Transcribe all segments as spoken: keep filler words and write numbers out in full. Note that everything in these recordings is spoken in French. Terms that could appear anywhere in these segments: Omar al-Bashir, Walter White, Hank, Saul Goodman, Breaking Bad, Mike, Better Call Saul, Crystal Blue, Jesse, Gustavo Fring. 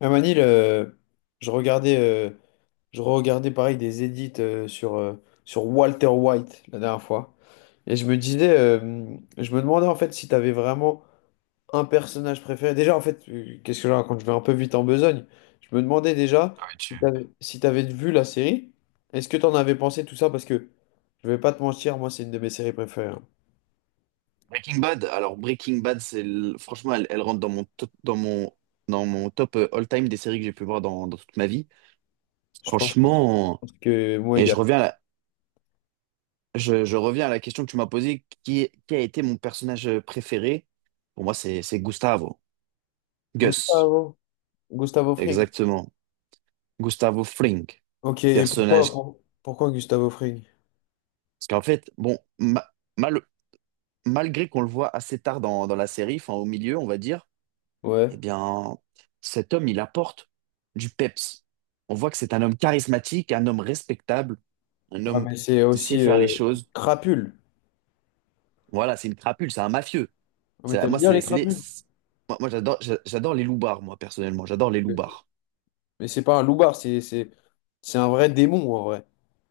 Même à Manil, euh, je regardais, euh, je regardais pareil des edits euh, sur, euh, sur Walter White la dernière fois. Et je me disais, euh, je me demandais en fait si tu avais vraiment un personnage préféré. Déjà, en fait, euh, qu'est-ce que je raconte? Je vais un peu vite en besogne. Je me demandais déjà si t'avais, si t'avais vu la série. Est-ce que t'en avais pensé tout ça? Parce que je vais pas te mentir, moi, c'est une de mes séries préférées, hein. Breaking Bad, alors Breaking Bad, c'est le- franchement, elle, elle rentre dans mon top, dans mon, dans mon top euh, all-time des séries que j'ai pu voir dans, dans toute ma vie. Je pense que, je Franchement, pense que moi et je également. reviens à la, je, je reviens à la question que tu m'as posée, qui, est- qui a été mon personnage euh, préféré? Pour moi, c'est, c'est Gustavo. Gus, Gustavo, Gustavo Fring. exactement. Gustavo Fring. Ok, et pourquoi, Personnage. pour- pourquoi Gustavo Fring? Parce qu'en fait, bon, ma- mal- malgré qu'on le voit assez tard dans, dans la série, enfin au milieu, on va dire. Eh Ouais. bien, cet homme, il apporte du peps. On voit que c'est un homme charismatique, un homme respectable, un Ouais, homme mais c'est qui sait aussi faire les euh, choses. crapule. Voilà, c'est une crapule, c'est un mafieux. Oh, mais C'est- t'aimes Moi, bien c'est, les c'est les- crapules? c'est- moi, moi, j'adore, j'a- j'adore les loupards, moi, personnellement. J'adore Ok, les ok. loupards. Mais c'est pas un loupard, c'est c'est c'est un vrai démon en vrai,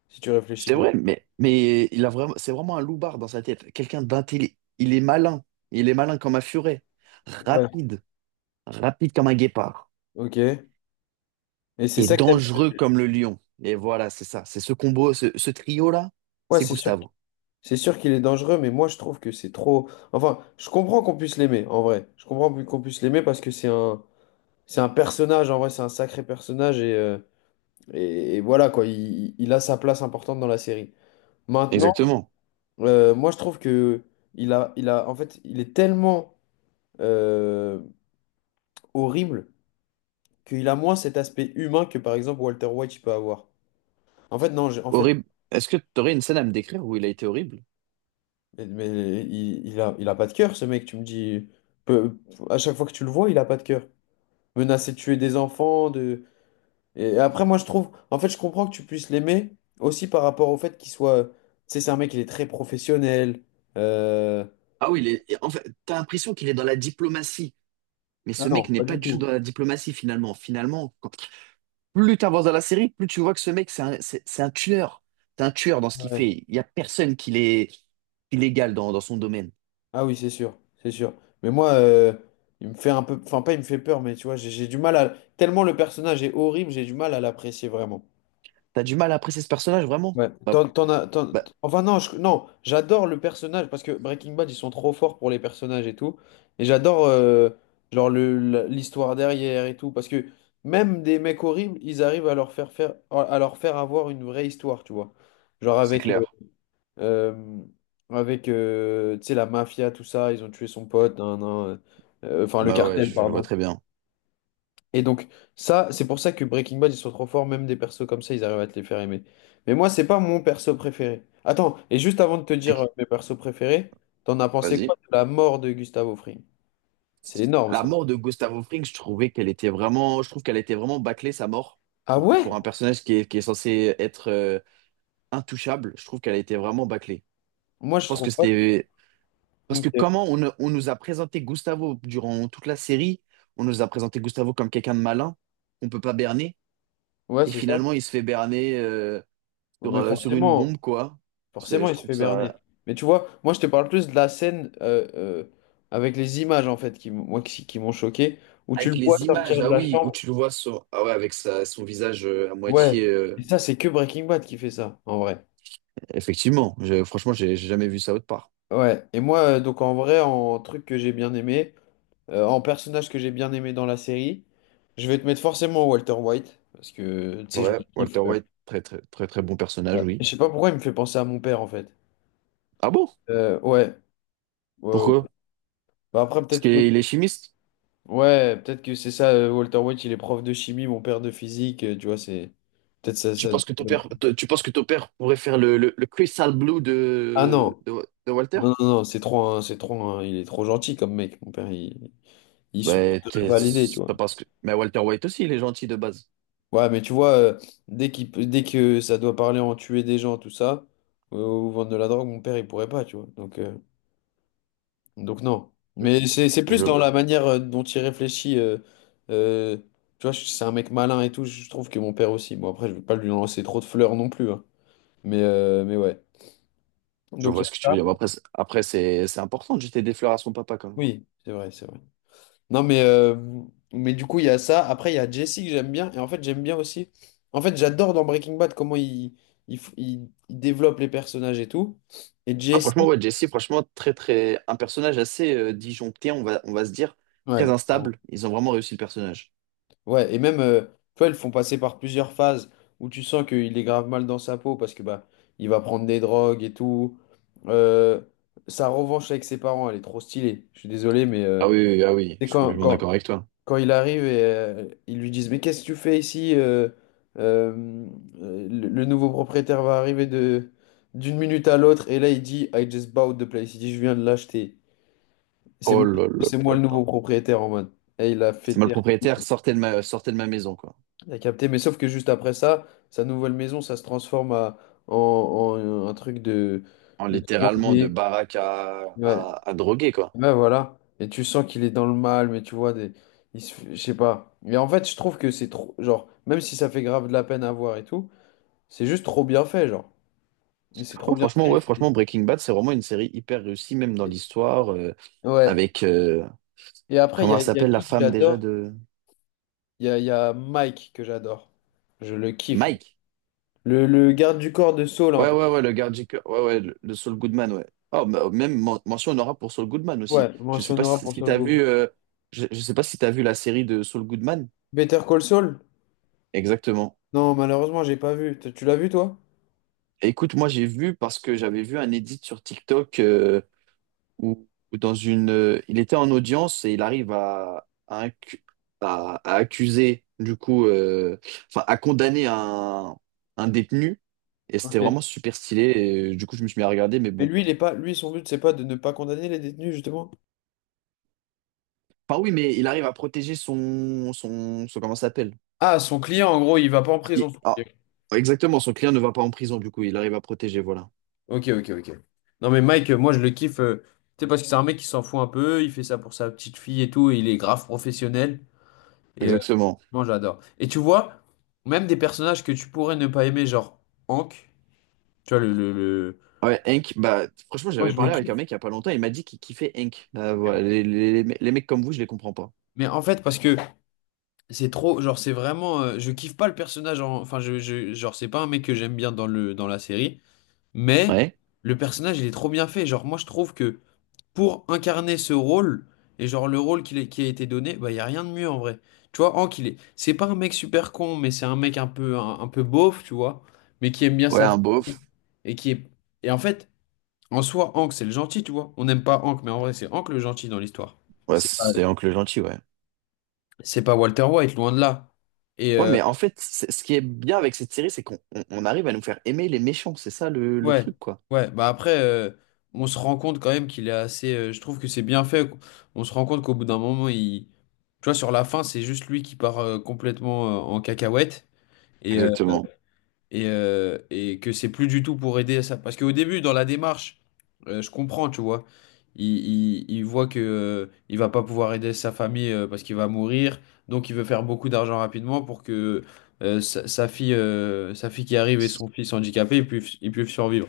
si tu réfléchis C'est bien. vrai, mais, mais il a vraiment, c'est vraiment un loupard dans sa tête. Quelqu'un d'intelligent. Il est malin. Il est malin comme un furet. Ouais. Rapide. Rapide comme un guépard. Ok. Et c'est Et ça que t'aimes. dangereux comme le lion. Et voilà, c'est ça. C'est ce combo, ce, ce trio-là, Ouais, c'est c'est sûr, Gustavo. c'est sûr qu'il est dangereux, mais moi je trouve que c'est trop. Enfin, je comprends qu'on puisse l'aimer en vrai. Je comprends qu'on puisse l'aimer parce que c'est un c'est un personnage en vrai, c'est un sacré personnage et euh, et, et voilà quoi. Il, il a sa place importante dans la série. Maintenant, Exactement. euh, moi je trouve que il a il a en fait il est tellement euh, horrible qu'il a moins cet aspect humain que par exemple Walter White il peut avoir. En fait, non, j'ai- en fait, Horrible. Est-ce que tu aurais une scène à me décrire où il a été horrible? mais mais il, il a, il a pas de cœur, ce mec, tu me dis. Peu- à chaque fois que tu le vois, il a pas de cœur. Menacer de tuer des enfants, de. Et après, moi, je trouve. En fait, je comprends que tu puisses l'aimer aussi par rapport au fait qu'il soit. Tu sais, c'est un mec, il est très professionnel. Euh, Ah oui, il est- en fait, t'as l'impression qu'il est dans la diplomatie, mais Ah ce mec non, n'est pas pas du du tout dans tout. la diplomatie finalement. Finalement, quand- plus t'avances dans la série, plus tu vois que ce mec, c'est un, c'est- c'est un tueur. C'est un tueur dans ce qu'il Ouais. fait. Il n'y a personne qui l'est illégal dans, dans son domaine. Ah oui, c'est sûr, c'est sûr. Mais moi, euh, il me fait un peu... Enfin, pas il me fait peur, mais tu vois, j'ai j'ai du mal à... Tellement le personnage est horrible, j'ai du mal à l'apprécier vraiment. T'as du mal à apprécier ce personnage, vraiment? Ouais. Bah, T'en, t'en as, t'en- bah, Enfin non, je- non, j'adore le personnage parce que Breaking Bad, ils sont trop forts pour les personnages et tout. Et j'adore euh, genre le, la- l'histoire derrière et tout. Parce que même des mecs horribles, ils arrivent à leur faire faire, à leur faire avoir une vraie histoire, tu vois. Genre c'est avec... euh, clair. euh, avec euh, tu sais, la mafia, tout ça, ils ont tué son pote, nan, nan, euh, euh, enfin le Bah ouais, cartel, je cartel, je vois pardon. très bien. Et donc, ça, c'est pour ça que Breaking Bad, ils sont trop forts, même des persos comme ça, ils arrivent à te les faire aimer. Mais moi, c'est pas mon perso préféré. Attends, et juste avant de te dire Ok. euh, mes persos préférés, t'en as pensé Vas-y. quoi de la mort de Gustavo Fring? C'est énorme La ça. mort de Gustavo Fring, je trouvais qu'elle était vraiment, je trouve qu'elle était vraiment bâclée, sa mort, Ah pour, que- ouais? pour un personnage qui est, qui est censé être euh, intouchable, je trouve qu'elle a été vraiment bâclée. Moi, Je je pense que trouve pas. c'était... Parce que Ok. comment on, on nous a présenté Gustavo durant toute la série, on nous a présenté Gustavo comme quelqu'un de malin, on peut pas berner, Ouais, et c'est ça. finalement il se fait berner euh, Bon, sur, mais euh, sur une bombe, forcément. quoi. C'est, Forcément, je il se trouve fait berner. ça... Mais tu vois, moi, je te parle plus de la scène euh, euh, avec les images, en fait, qui, m- moi, qui, qui m'ont choqué, où tu le Avec vois les images, sortir de ah la oui, où chambre. tu le vois sur... ah ouais, avec sa- son visage euh, à Ouais. moitié... euh, Et ça, c'est que Breaking Bad qui fait ça, en vrai. Effectivement, je- franchement, j'ai j'ai jamais vu ça autre part. Ouais. Et moi, euh, donc, en vrai, en truc que j'ai bien aimé, euh, en personnage que j'ai bien aimé dans la série, je vais te mettre forcément Walter White, parce que, tu sais, je Ouais, le kiffe. Walter euh, White, très très très très bon personnage, Ouais. Je oui. sais pas pourquoi il me fait penser à mon père, en fait. Ah bon? Euh, ouais. Ouais, ouais. Pourquoi? Bah, après, Parce peut-être que qu'il est chimiste? ouais, peut-être que c'est ça, euh, Walter White, il est prof de chimie, mon père de physique, euh, tu vois, c'est... Peut-être ça, Tu ça... penses que ton père, t- tu penses que ton père pourrait faire le, le, le Crystal Blue Ah de, non, de, de Walter? non, non, non, c'est trop, un- c'est trop, un- il est trop gentil comme mec, mon père, il, il Ben, supporterait t'es- pas l'idée, tu c'est vois. pas parce que. Mais Walter White aussi, il est gentil de base. Ouais, mais tu vois, euh, dès qu'il, peut- dès que ça doit parler en tuer des gens, tout ça, euh, ou vendre de la drogue, mon père, il pourrait pas, tu vois, donc, euh, donc non. Mais c'est, c'est plus Je, dans la manière euh, dont il réfléchit, euh, euh, tu vois, c'est un mec malin et tout, je trouve que mon père aussi, bon après, je veux pas lui lancer trop de fleurs non plus, hein. Mais, euh, mais ouais. je Donc il vois y a ce que tu ça. veux dire. Bon, après, c'est- après c'est c'est important de jeter des fleurs à son papa quand même. Oui, c'est vrai, c'est vrai. Non, mais, euh, mais du coup, il y a ça. Après, il y a Jesse que j'aime bien. Et en fait, j'aime bien aussi. En fait, j'adore dans Breaking Bad comment il, il, f- il- il développe les personnages et tout. Et Ah, Jesse. franchement, ouais, Jesse, franchement, très très un personnage assez euh, disjoncté, on va on va se dire, très Ouais, clairement. instable. Ils ont vraiment réussi le personnage. Ouais, et même, euh, tu vois, ils le font passer par plusieurs phases où tu sens qu'il est grave mal dans sa peau parce que bah, il va prendre des drogues et tout. Euh, Sa revanche avec ses parents, elle est trop stylée. Je suis désolé, mais euh, Ah oui, oui, ah oui, c'est je suis quand, complètement d'accord quand, avec toi. quand il arrive et euh, ils lui disent, mais qu'est-ce que tu fais ici? Euh, euh, euh, le, le nouveau propriétaire va arriver de d'une minute à l'autre et là il dit, I just bought the place. Il dit, je viens de l'acheter. C'est Oh moi, là là c'est moi là le là. nouveau propriétaire en mode. Et il a fait C'est moi le taire, propriétaire, sortez de ma, sortez de ma maison, quoi. il a capté. Mais sauf que juste après ça, sa nouvelle maison, ça se transforme à- en, en un truc de, En de littéralement de drogué. baraque à, Ouais. à, à droguer, quoi. Ouais, voilà. Et tu sens qu'il est dans le mal, mais tu vois, des... il se... je sais pas. Mais en fait, je trouve que c'est trop. Genre, même si ça fait grave de la peine à voir et tout, c'est juste trop bien fait, genre. Mais c'est trop Oh, bien franchement, ouais, fait. franchement, Et- Breaking Bad, c'est vraiment une série hyper réussie, même dans l'histoire, euh, Ouais. avec, euh, Et après, il y comment a, elle il y a s'appelle la qui que femme déjà j'adore? de... Il y a, il y a Mike que j'adore. Je le kiffe, lui. Mike. Le, le garde du corps de Saul, un Ouais, peu. ouais, ouais, le gardien. Ouais, ouais, le, le Saul Goodman, ouais. Oh, bah, même men- mention honorable pour Saul Goodman aussi. Ouais, Je sais mention pas honorable si, pour si Saul t'as vu, Goodman. euh, je, je sais pas si t'as vu la série de Saul Goodman. Better Call Saul? Exactement. Non, malheureusement, j'ai pas vu. Tu tu l'as vu, toi? Écoute, moi j'ai vu parce que j'avais vu un edit sur TikTok euh, où, où dans une, euh, il était en audience et il arrive à, à, incu- à- à accuser du coup, euh, enfin à condamner un, un détenu et c'était Ok. vraiment super stylé. Et, euh, du coup, je me suis mis à regarder, mais Mais bon. lui, il est pas... lui, son but, c'est pas de ne pas condamner les détenus, justement. Enfin oui, mais il arrive à protéger son, son, son comment ça s'appelle? Ah, son client, en gros, il va pas en Il- prison, son ah, client. exactement, son client ne va pas en prison du coup, il arrive à protéger, voilà. Ok, ok, ok. Non, mais Mike, euh, moi, je le kiffe. Euh, tu sais, parce que c'est un mec qui s'en fout un peu. Il fait ça pour sa petite fille et tout, et il est grave professionnel. Et euh, Exactement. moi, j'adore. Et tu vois, même des personnages que tu pourrais ne pas aimer, genre Hank, tu vois, le, le, le- Ouais, Hank, bah, franchement, Moi, j'avais je le parlé avec un kiffe. mec il y a pas longtemps, il m'a dit qu'il kiffait Hank. Bah, voilà, les, les- les- les mecs comme vous, je les comprends pas. Mais en fait, parce que c'est trop, genre, c'est vraiment, euh, je kiffe pas le personnage, en- enfin, je, je- genre, c'est pas un mec que j'aime bien dans le, dans la série, mais Ouais? le personnage, il est trop bien fait. Genre, moi, je trouve que pour incarner ce rôle, et genre le rôle qu'il est- qui a été donné, bah, il n'y a rien de mieux en vrai. Tu vois, Hank, il est... c'est pas un mec super con, mais c'est un mec un peu, un, un peu beauf, tu vois, mais qui aime bien Ouais, sa un famille. beauf. Et qui est... Et en fait, en soi, Hank, c'est le gentil, tu vois. On n'aime pas Hank, mais en vrai, c'est Hank le gentil dans l'histoire. Ouais, C'est pas, c'est Hank le gentil, ouais. c'est pas Walter White, loin de là. Et, Ouais, euh, mais en fait, c'est- ce qui est bien avec cette série, c'est qu'on on- on arrive à nous faire aimer les méchants, c'est ça le, le Ouais, truc, quoi. ouais, bah après, euh, on se rend compte quand même qu'il est assez. Euh, je trouve que c'est bien fait. On se rend compte qu'au bout d'un moment, il. Tu vois, sur la fin, c'est juste lui qui part euh, complètement euh, en cacahuète et, euh, Exactement, et, euh, et que c'est plus du tout pour aider à ça. Parce qu'au début, dans la démarche, euh, je comprends, tu vois. Il, il, il voit que, euh, il va pas pouvoir aider sa famille euh, parce qu'il va mourir. Donc, il veut faire beaucoup d'argent rapidement pour que euh, sa, sa fille, euh, sa fille qui arrive et son fils handicapé, ils puissent, ils puissent survivre.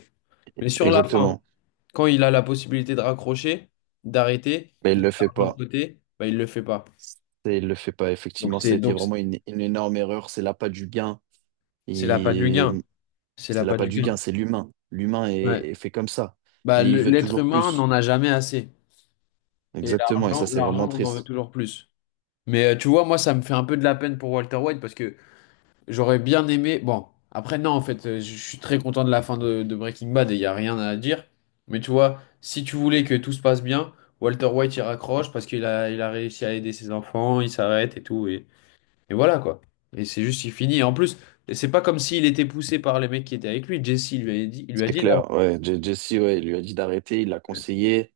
Mais sur la fin, exactement. quand il a la possibilité de raccrocher, d'arrêter, Mais qu'il il a de le fait l'argent de pas. côté, bah, il ne le fait pas. Et il le fait pas, Donc effectivement, ça c'est a été donc c'est vraiment une, une énorme erreur, c'est l'appât du gain. c'est l'appât du Et gain. C'est c'est l'appât l'appât du du gain, gain. c'est l'humain. L'humain est Ouais. est fait comme ça. Bah, Et il le- veut l'être toujours humain plus. n'en a jamais assez. Et Exactement, et ça, l'argent, c'est vraiment l'argent, on en veut triste. toujours plus. Mais euh, tu vois, moi, ça me fait un peu de la peine pour Walter White parce que j'aurais bien aimé. Bon, après, non, en fait, euh, je je suis très content de la fin de, de Breaking Bad et il n'y a rien à dire. Mais tu vois, si tu voulais que tout se passe bien, Walter White il raccroche parce qu'il a, il a réussi à aider ses enfants, il s'arrête et tout. Et, et voilà quoi. Et c'est juste, il finit. Et en plus, c'est pas comme s'il était poussé par les mecs qui étaient avec lui. Jesse il lui a dit, Il lui a C'est dit d'arrêter. clair, ouais. Je- Jesse, ouais, il lui a dit d'arrêter, il l'a conseillé,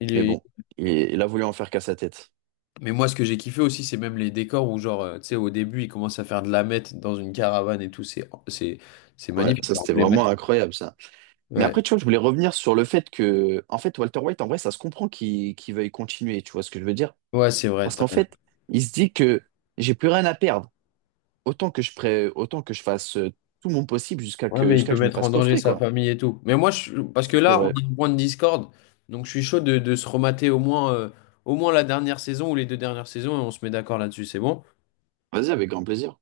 Il mais est- bon, il, il a voulu en faire qu'à sa tête. Mais moi, ce que j'ai kiffé aussi, c'est même les décors où, genre, euh, tu sais, au début, il commence à faire de la meth dans une caravane et tout. C'est, c'est, c'est Ouais, magnifique, ça c'est c'était vraiment emblématique. incroyable ça. Mais Ouais, après, tu vois, je voulais revenir sur le fait que, en fait, Walter White, en vrai, ça se comprend qu'il qu'il veuille continuer, tu vois ce que je veux dire? ouais, c'est vrai. Parce qu'en fait, il se dit que j'ai plus rien à perdre. Autant que je pré... autant que je fasse euh, tout mon possible jusqu'à Ouais, que mais il jusqu'à peut que je me mettre fasse en danger coffrer, sa quoi. famille et tout. Mais moi, je, parce que C'est là, on vrai. a un point de discorde, donc je suis chaud de, de se remater au moins, euh, au moins la dernière saison ou les deux dernières saisons et on se met d'accord là-dessus, c'est bon? Vas-y, avec grand plaisir.